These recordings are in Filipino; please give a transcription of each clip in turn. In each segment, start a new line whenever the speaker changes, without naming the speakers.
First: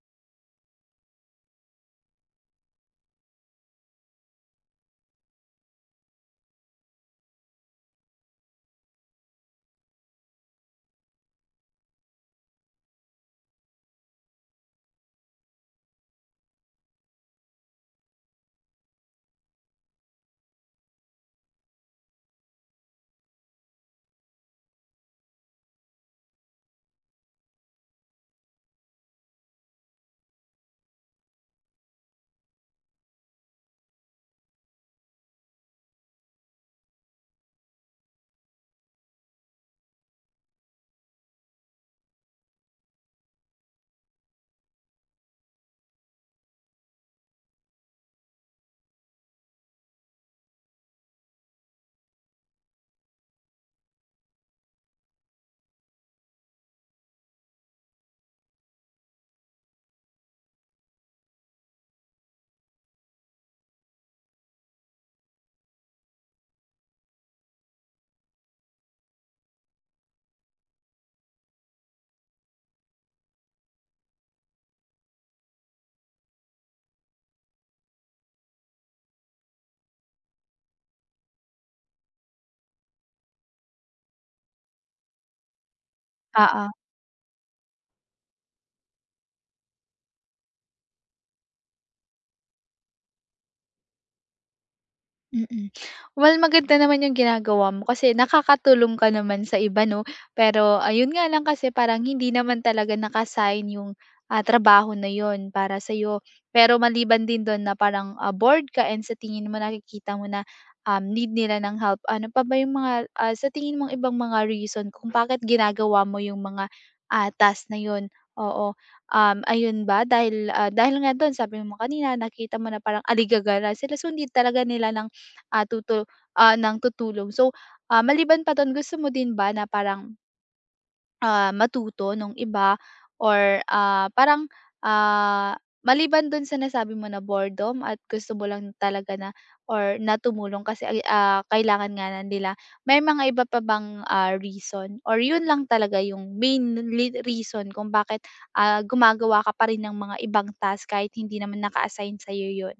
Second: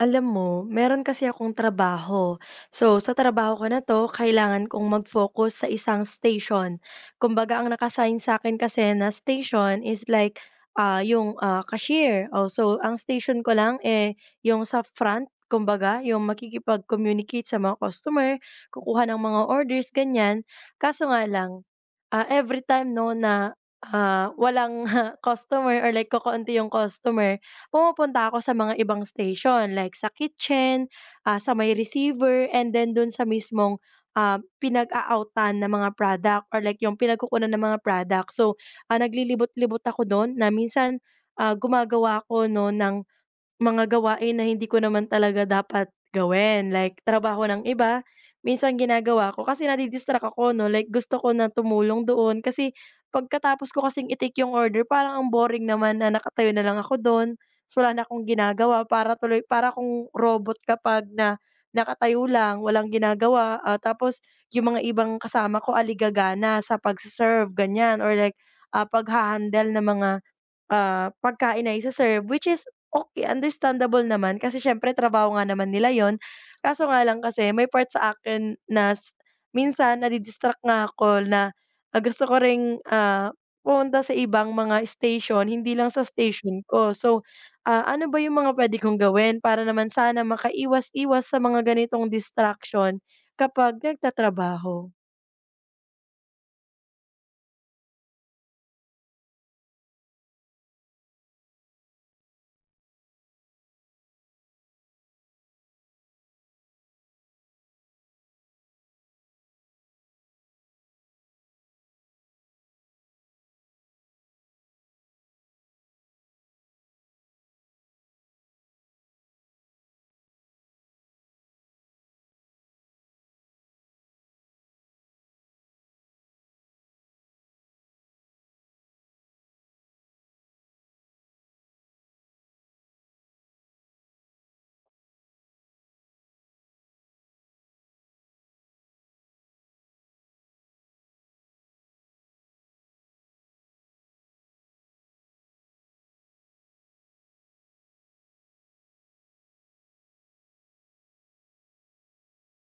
Alam mo, meron kasi akong trabaho. So, sa trabaho ko na to, kailangan kong mag-focus sa isang station. Kumbaga, ang naka sa akin kasi na station is like cashier. Oh, so, ang station ko lang eh yung sa front, kumbaga, yung makikipag-communicate sa mga customer, kukuha ng mga orders, ganyan. Kaso nga lang, every time no na walang customer or like kokonti yung customer, pumupunta ako sa mga ibang station like sa kitchen, sa may receiver, and then dun sa mismong, pinag-a-outan ng mga product or like yung pinagkukunan ng mga product. So, naglilibot-libot ako dun na minsan, gumagawa ako 'no ng mga gawain na hindi ko naman talaga dapat gawin, like trabaho ng iba, minsan ginagawa ko kasi nadi ako 'no, like gusto ko na tumulong doon kasi pagkatapos ko kasing itik yung order parang ang boring naman na nakatayo na lang ako dun, so wala na akong ginagawa para tuloy kung robot kapag na nakatayo lang, walang ginagawa, tapos yung mga ibang kasama ko, aligagana sa pagse-serve, ganyan or like, paghahandle ng mga pagkain na ise-serve, which is okay, understandable naman kasi siyempre trabaho nga naman nila yon. Kaso nga lang kasi may part sa akin na minsan nadi-distract nga ako na, gusto ko ring, pumunta sa ibang mga station, hindi lang sa station
Oo.
ko. So, ano ba yung mga puwede kong gawin para naman sana makaiwas-iwas sa mga ganitong distraction kapag nagtatrabaho?
Mm. Well, maganda naman yung ginagawa mo kasi nakakatulong ka naman sa iba 'no. Pero ayun nga lang kasi parang hindi naman talaga naka yung, trabaho na yon para sa sa'yo. Pero maliban din dun na parang, bored ka and sa tingin mo nakikita mo na, need nila ng help, ano pa ba yung mga, sa tingin mong ibang mga reason kung bakit ginagawa mo yung mga, task na yon. Oo. Ayun ba dahil, dahil nga dun sabi mo kanina nakita mo na parang aligagara sila so hindi talaga nila ng ah, tutu ng tutulong. So, maliban pa dun gusto mo din ba na parang, matuto nung iba or, parang, ah, maliban dun sa nasabi mo na boredom at gusto mo lang talaga na or natumulong kasi ay, kailangan nga na nila, may mga iba pa bang, reason or yun lang talaga yung main li reason kung bakit, gumagawa ka pa rin ng mga ibang task kahit hindi naman naka-assign sa'yo yun?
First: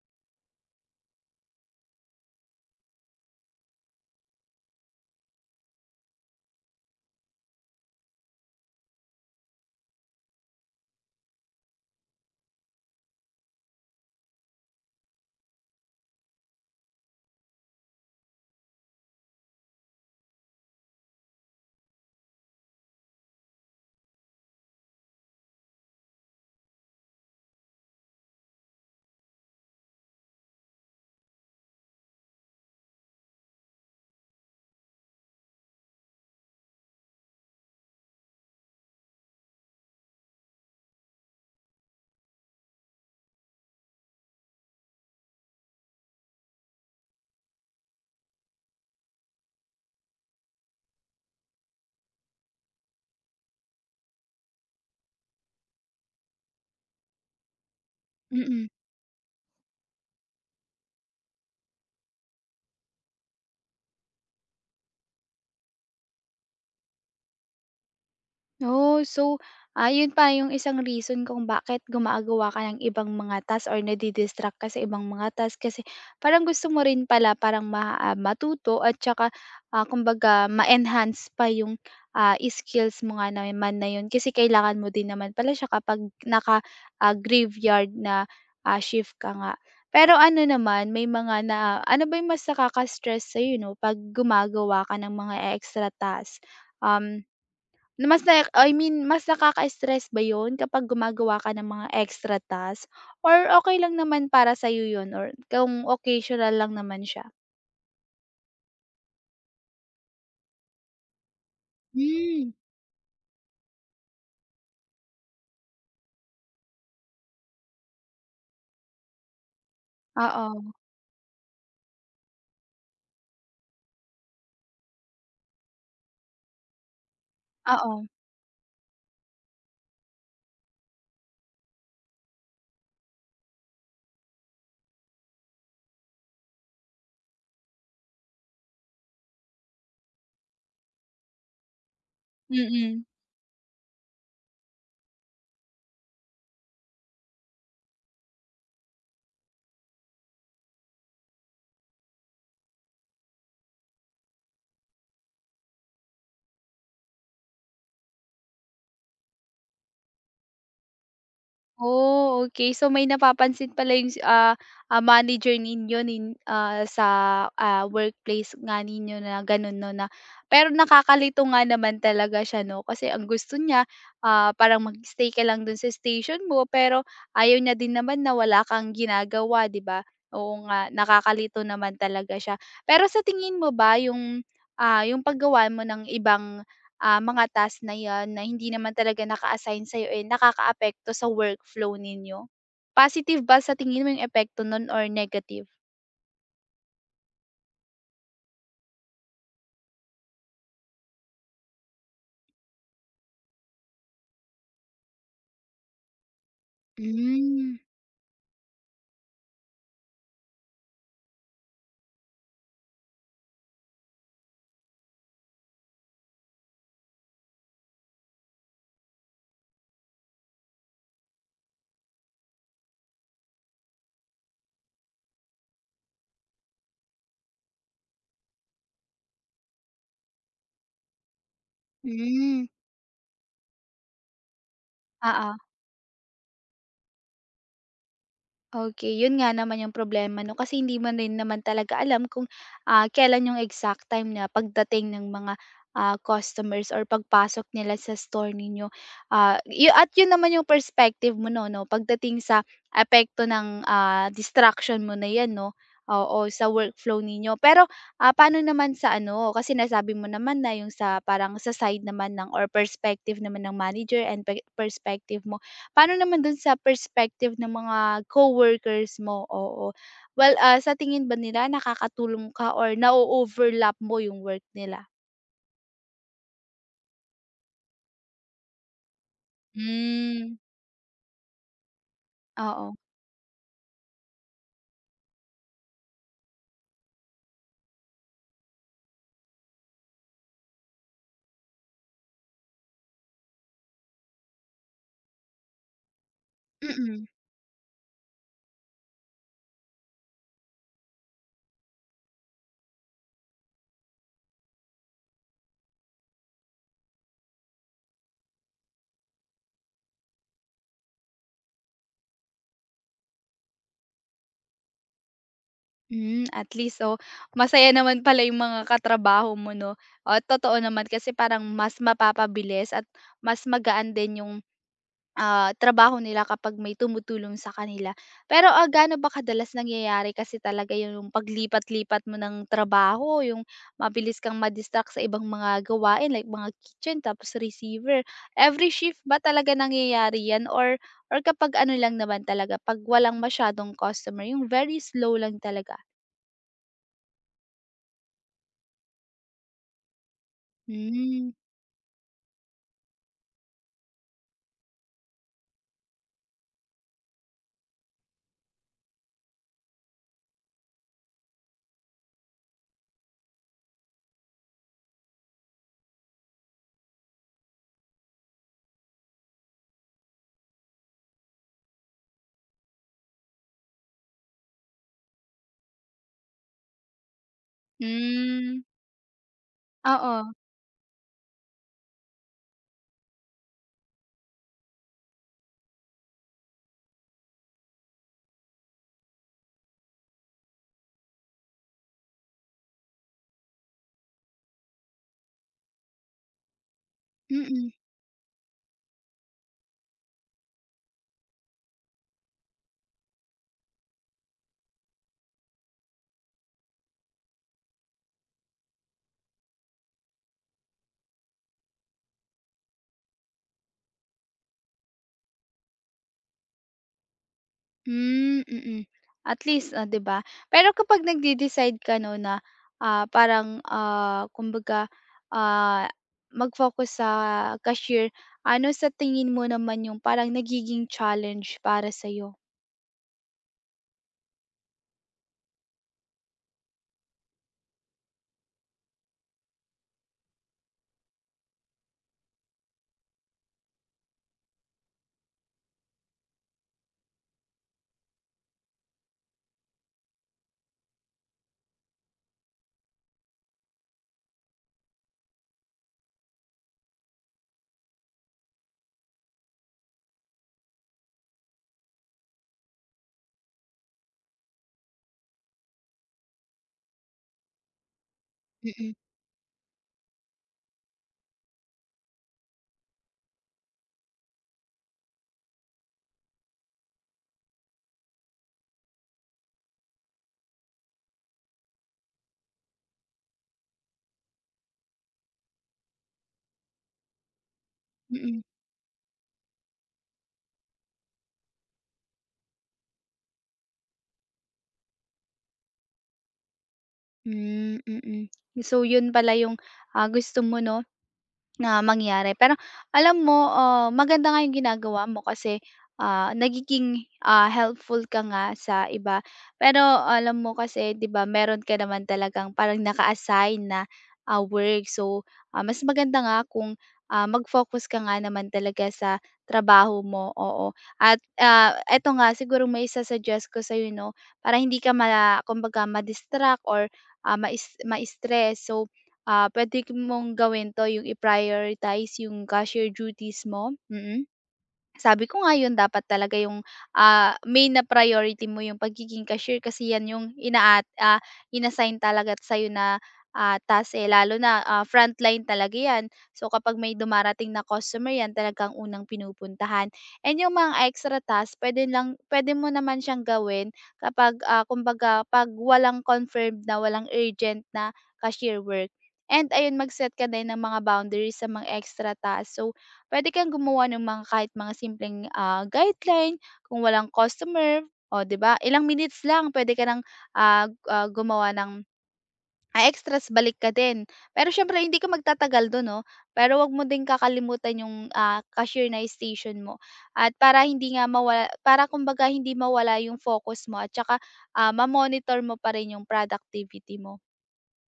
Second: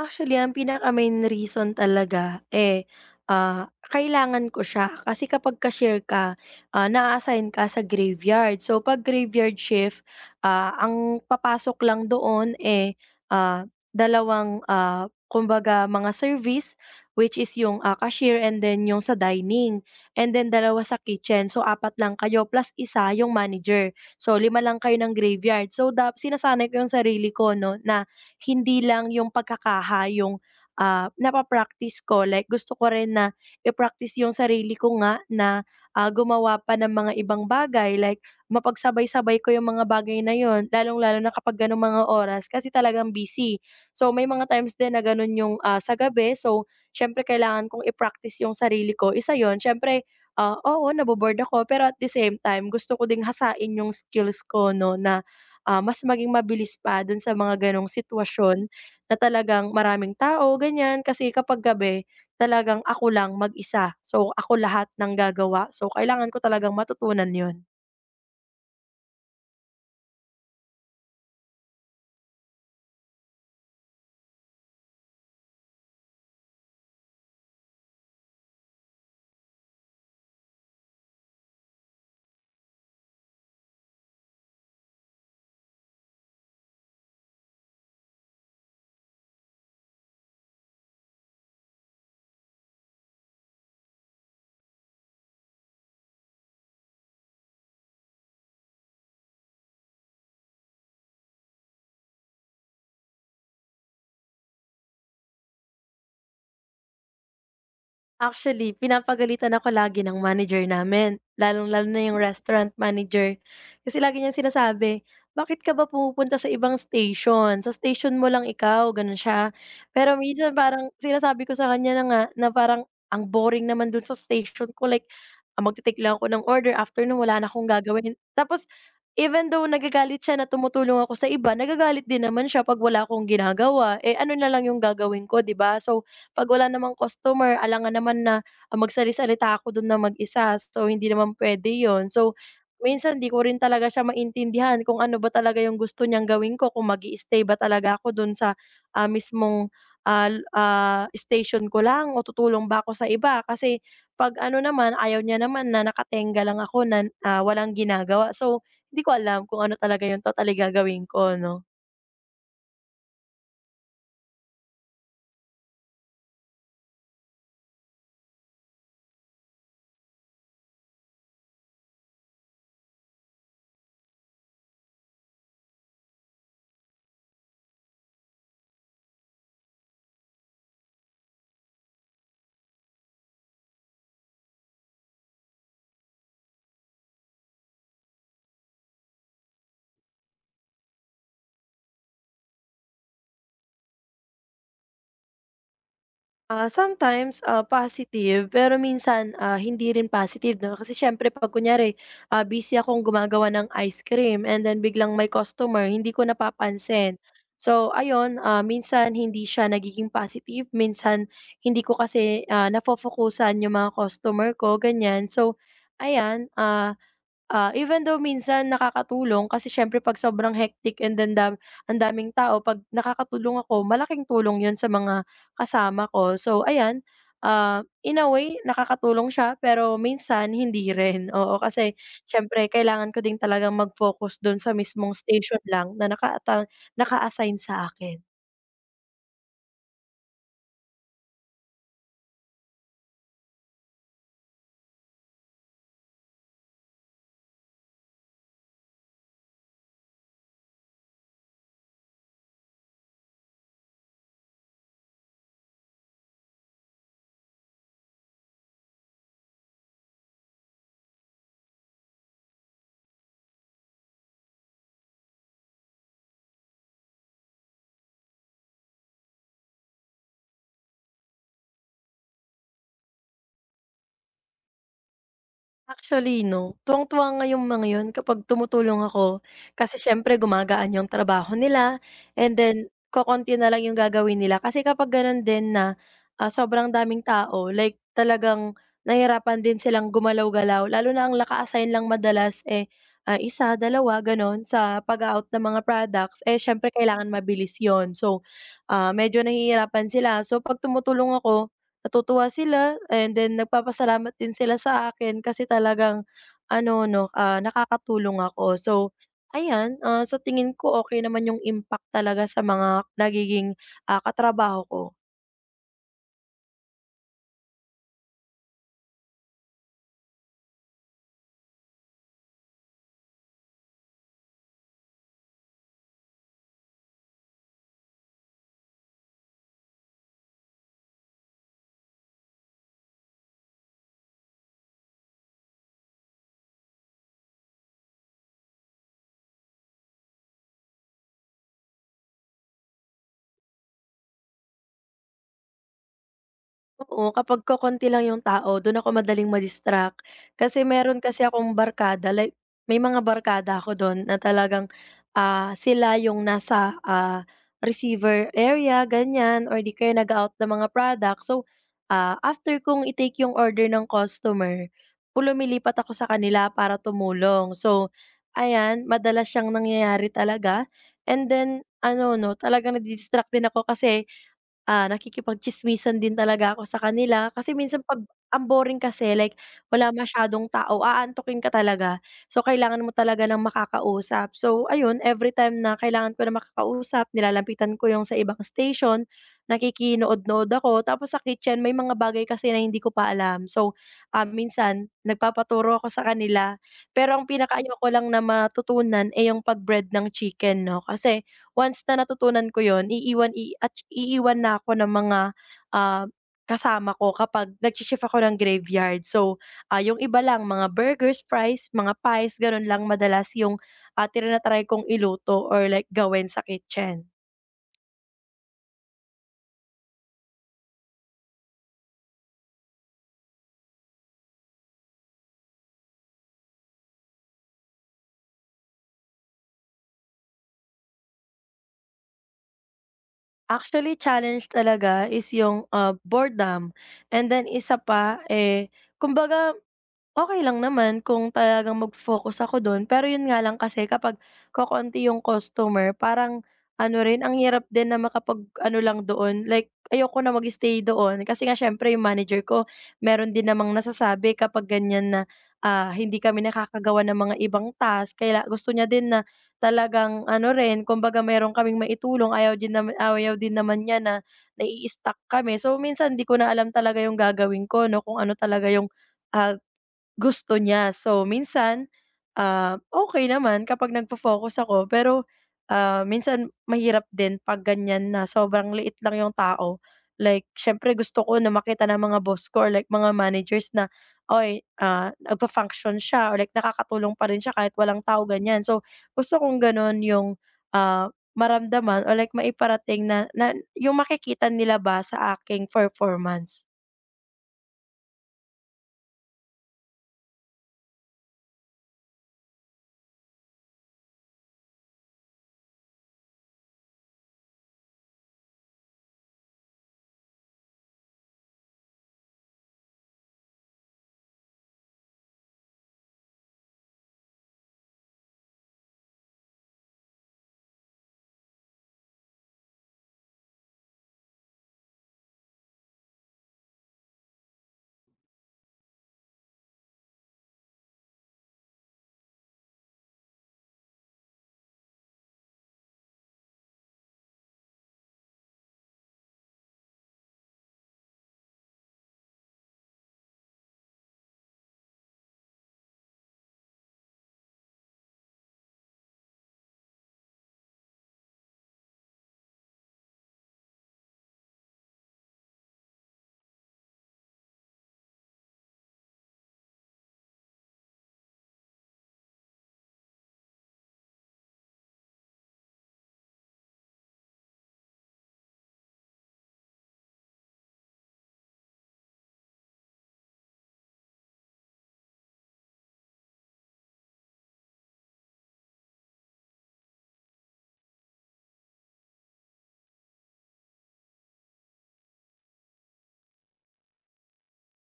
Actually, ang pinaka-main reason talaga, eh, kailangan ko siya kasi kapag cashier ka, naa-assign ka sa graveyard. So, 'pag graveyard shift, ang papasok lang doon, eh, dalawang, kumbaga mga service, which is yung, cashier, and then yung sa dining, and then dalawa sa kitchen. So, apat lang kayo plus isa yung manager. So, lima lang kayo ng graveyard. So, dap sinasanay ko yung sarili ko 'no na hindi lang yung pagkakaha yung, napa ko, like gusto ko rin na i-practice yung sarili ko nga na, gumawa pa ng mga ibang bagay like mapagsabay-sabay ko yung mga bagay na yon. Lalong-lalo na kapag gano'ng mga oras kasi talagang busy. So, may mga times din na gano'n yung, sa gabi, so siyempre kailangan kong i-practice yung sarili ko, isa yun siyempre, oo, nabo-bored ako pero at the same time gusto ko ding hasain yung skills ko 'no na mas maging mabilis pa dun sa mga ganong
Mm.
sitwasyon na talagang maraming tao, ganyan. Kasi kapag gabi, talagang ako lang mag-isa. So, ako lahat ng gagawa. So, kailangan ko talagang matutunan yun.
Oh, so, ayun pa yung isang reason kung bakit gumagawa ka ng ibang mga task or nadi-distract ka sa ibang mga task kasi parang gusto mo rin pala parang ma matuto at saka, kumbaga ma-enhance pa yung, skills mo nga naman na yun kasi kailangan mo din naman pala siya kapag naka, graveyard na, shift ka nga. Pero ano naman, may mga na ano ba yung mas nakaka-stress sa'yo 'no, 'pag gumagawa ka ng mga extra task? Um na mas na I mean, mas nakaka-stress ba yun kapag gumagawa ka ng mga extra task or okay lang naman para sa'yo yun or kung occasional lang naman siya?
Actually, pinapagalitan ako lagi ng manager namin, lalong-lalo na yung
Hmm.
restaurant manager. Kasi lagi niyang sinasabi, "Bakit ka ba pumupunta sa ibang station? Sa station mo lang ikaw," gano'n siya. Pero minsan
Oo,
parang sinasabi ko sa kanya na nga na parang ang boring naman dun sa station ko, like, magte-take lang ako ng order, after nun wala na akong
oo,
gagawin. Tapos even though nagagalit siya na tumutulong ako sa iba, nagagalit din naman siya 'pag wala akong ginagawa. Eh, ano na lang yung gagawin ko, 'di ba? So 'pag wala namang customer alangan naman na, magsali-salita ako dun ng mag-isa, so hindi naman pwede yon. So,
mm.
minsan 'di ko rin talaga siya maintindihan kung ano ba talaga yung gusto niyang gawin ko, kung mag stay ba talaga ako dun sa, mismong, station ko lang o tutulong ba ako sa iba. Kasi 'pag ano naman, ayaw niya naman na nakatengga lang ako na, walang ginagawa. So, hindi ko alam kung ano talaga yung totally gagawin ko 'no.
Oh, okay. So may napapansin pala yung, manager ninyo nin ah, sa, workplace nga ninyo na gano'n 'no, na pero nakakalito nga naman talaga siya 'no, kasi ang gusto niya, parang mag-stay ka lang dun sa station mo, pero ayaw niya din naman na wala kang ginagawa, 'di ba? Oo nga, nakakalito naman talaga siya. Pero sa tingin mo ba yung, yung paggawa mo ng ibang mga task na 'yan na hindi naman talaga naka-assign sa'yo, eh, nakakaapekto sa workflow ninyo? Positive ba sa tingin mo yung epekto nun or negative?
Sometimes, positive pero minsan, hindi rin positive 'no, kasi siyempre 'pag kunyari, busy akong gumagawa ng ice cream and then biglang may customer hindi ko napapansin.
Hmm,
So ayun, minsan hindi siya nagiging positive, minsan hindi ko kasi, nafo yung mga customer ko, ganyan. So ayan, even though minsan nakakatulong kasi siyempre 'pag sobrang hectic and then dam ang daming tao 'pag nakakatulong ako malaking tulong 'yun sa mga kasama ko. So ayan, in a way nakakatulong siya pero minsan hindi rin, oo. Kasi
hmm.
siyempre kailangan ko din talagang mag-focus dun sa mismong
Oo.
station lang na naka-assign sa akin.
Okay, yun nga naman yung problema 'no, kasi hindi man rin naman talaga alam kung, kailan yung exact time na pagdating ng mga, customers or pagpasok nila sa store ninyo. Ah, yu at yun naman yung perspective mo 'no 'no, pagdating sa epekto ng, distraction mo na 'yan 'no, o o sa workflow ninyo. Pero, paano naman sa ano, kasi nasabi mo naman na yung sa parang sa side naman ng or perspective naman ng manager and pe perspective mo. Paano naman dun sa perspective ng mga coworkers mo? Oo. Well, sa tingin ba nila nakakatulong ka or na overlap mo yung work nila?
Actually 'no, tuwang-tuwa nga yung mga yun kapag tumutulong ako. Kasi siyempre
Hmm,
gumagaan yung trabaho nila and then
oo.
kokonti na lang yung gagawin nila. Kasi kapag ganun din na, sobrang daming tao like talagang nahihirapan din silang gumalaw-galaw lalo na ang naka-assign lang madalas, eh, isa, dalawa ganun sa pag out ng mga products, eh, siyempre
Mm.
kailangan mabilis yon. So, medyo nahihirapan sila. So, 'pag tumutulong ako natutuwa sila and then nagpapasalamat din sila sa akin kasi talagang ano 'no, nakakatulong ako. So, ayan, sa tingin ko okay naman yung impact talaga sa mga nagiging, katrabaho ko.
Hmm, at least so, masaya naman pala yung mga katrabaho mo 'no? Oo, totoo naman kasi parang mas mapapabilis at mas magaan din yung trabaho nila kapag may tumutulong sa kanila. Pero, gaano ba kadalas nangyayari kasi talaga yung paglipat-lipat mo ng trabaho, yung mabilis kang ma sa ibang mga gawain like mga kitchen tapos receiver. Every shift ba talaga nangyayari 'yan or kapag ano lang naman talaga, 'pag walang masyadong customer, yung very slow lang talaga?
Oo, kapag kokonti lang yung tao dun ako madaling ma-distract. Kasi meron kasi
Hmm.
akong barkada like may mga barkada ako dun na talagang, sila yung nasa, receiver area ganyan or di kaya nag-a-out ng mga product. So, after kong i-take yung order ng customer, lumilipat ako sa kanila para tumulong. So, ayan madalas siyang nangyayari talaga and then ano 'no, talagang nadi din ako kasi nakikipagtsismisan din talaga ako sa kanila kasi minsan 'pag ang
Hmm.
boring kasi like wala
Oo.
masyadong tao, aantukin ka talaga. So, kailangan mo talaga ng makakausap. So, ayun every time na kailangan ko ng makakausap, nilalapitan ko yung sa ibang station, nakikinood-nood ako. Tapos sa kitchen may mga bagay kasi na hindi ko pa alam. So, minsan nagpapaturo ako sa kanila. Pero ang pinaka
Mm.
ko lang na matutunan, ay yung pag-bread ng chicken 'no, kasi Once na natutunan ko yun iiwan i at iiwan na ako ng mga, ah, kasama ko kapag nagshi-shift ako ng graveyard. So, yung iba lang mga burgers, fries, mga pies, ganun lang madalas yung, tina-try kong iluto or like gawin sa kitchen.
Hmm, mm. At least, 'di ba? Pero kapag nagde-decide ka 'no na, parang, kumbaga, ah, mag-focus sa cashier, ano sa tingin mo naman yung parang nagiging challenge para sa'yo?
Actually, challenge talaga is yung, boredom and then isa pa, eh, kumbaga Okey lang naman kung talagang mag focus ako dun, pero yun nga lang kasi kapag kokonti yung customer parang ano rin ang hirap din na makapag-ano lang doon, like ayoko na mag-stay doon kasi nga siyempre yung manager ko meron din namang nasasabi kapag ganyan na, hindi kami nakakagawa ng mga ibang task kaila gusto niya din na talagang ano rin kumbaga meron kaming maitulong ayaw din naman niya na nai-stuck kami. So minsan di ko na alam talaga yung gagawin ko 'no, kung ano talaga yung,
Mm,
ah gusto niya. So minsan, okey naman kapag nagfo-focus ako pero, minsan mahirap din 'pag ganyan na sobrang liit lang yung tao. Like siyempre gusto ko na makita ng mga boss ko or like mga managers na, "oy nagfa-function siya or like nakakatulong pa rin siya kahit walang tao,"
mm.
ganyan. So gusto kong gano'n yung, maramdaman or like maiparating na na yung makikita nila ba sa aking performance.
Hmm, mm. So, yun pala yung, gusto mo 'no, na mangyari. Pero alam mo, maganda nga yung ginagawa mo kasi, nagiging, helpful ka nga sa iba. Pero alam mo kasi 'di ba meron ka naman talagang parang naka-assign na, work. So, mas maganda nga kung, mag-focus ka nga naman talaga sa trabaho mo, oo. At, eto nga siguro maisa-suggest ko sa'yo 'no, para hindi ka ma kumbaga ma-distract or mais ma-stress. So, puwede mong gawin 'to, yung i-prioritize yung cashier duties mo, mm. Mm. Sabi ko nga yun dapat talaga yung, main na priority mo yung pagiging cashier kasi yan yung inaat ah, inassign talaga sa'yo na, task, eh, lalo na, frontline talaga yan. So, kapag may dumarating na customer yan talagang unang pinupuntahan. And yung mga extra task puwede lang puwede mo naman siyang gawin kapag, kumbaga 'pag walang confirmed na walang urgent na cashier work. And ayun mag-set ka din ng mga boundaries sa mga extra task. So puwede kang gumawa ng mga kahit mga simpleng, guideline kung walang customer, o 'di ba, ilang minutes lang puwede ka ng, gumawa ng, extras balik ka din. Pero syempre hindi ka magtatagal do'n 'no, pero wag mo din kakalimutan yung, cashier na station mo at para hindi nga mawala para kumbaga hindi mawala yung focus mo at saka, ma-monitor mo pa rin yung productivity mo.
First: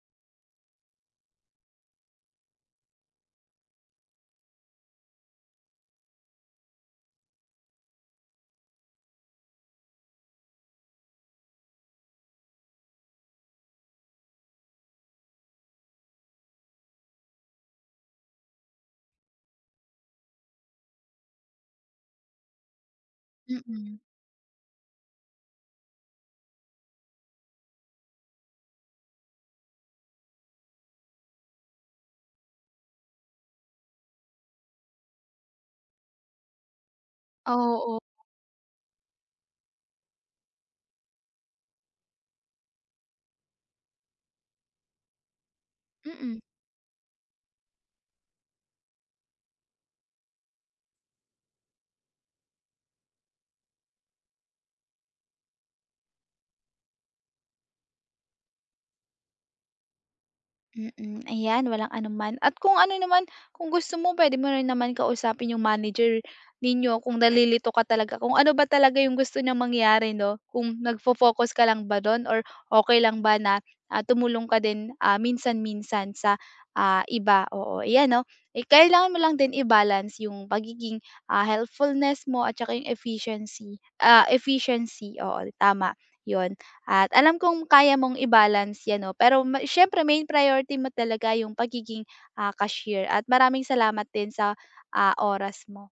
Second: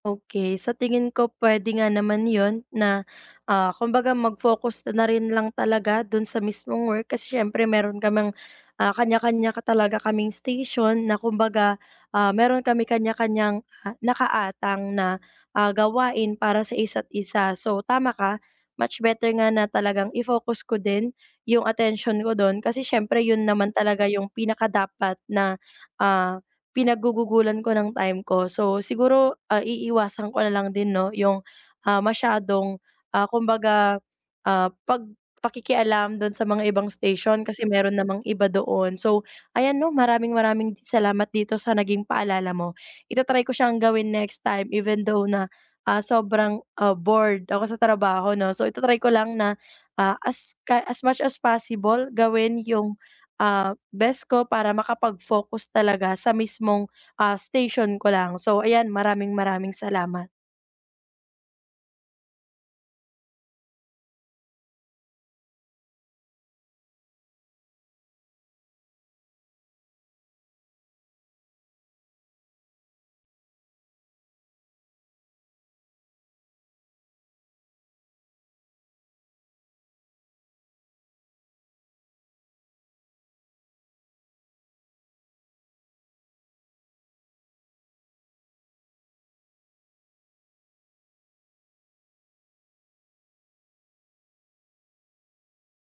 Okay, sa tingin ko puwede nga naman yon na, kumbaga mag-focus na na rin lang talaga dun sa mismong work kasi siyempre meron kamang, kanya-kanya ka talaga kaming station na kumbaga, meron kami kanya-kanyang, nakaatang na, gawain para sa isa't isa. So tama ka, much better nga na talagang i-focus ko din yung attention ko dun kasi siyempre yun naman
Mm,
talaga yung pinakadapat na, ah pinagugugulan ko ng time ko. So, siguro, iiwasan ko na lang din 'no, yung, masyadong, kumbaga, ah, pag pakikialam dun sa mga ibang station kasi
oo,
meron namang iba doon. So, ayan 'no, maraming maraming salamat dito sa naging paalala mo. Ita-try ko siyang gawin next time even though na,
mm.
sobrang, bored ako sa trabaho 'no. So, ita-try ko lang na, as much as possible gawin yung best ko para makapag-focus talaga sa mismong, station ko lang. So ayan, maraming maraming salamat.
Mm, ayan walang anuman. At kung ano naman, kung gusto mo pwede mo rin naman kausapin yung manager ninyo kung nalilito ka talaga, kung ano ba talaga yung gusto niyang mangyari 'no? Kung nagfo-focus ka lang ba dun or okay lang ba na, tumulong ka din, minsan-minsan sa, iba, oo. Ayan 'no, eh, kailangan mo lang din i-balance yung pagiging, helpfulness mo at saka yung efficiency, efficiency, oo tama, yun. At alam kong kaya mong i-balance 'yan 'no, pero ma siyempre main priority mo talaga yung pagiging, cashier at maraming salamat din sa, oras mo.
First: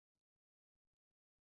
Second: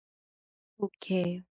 Okay.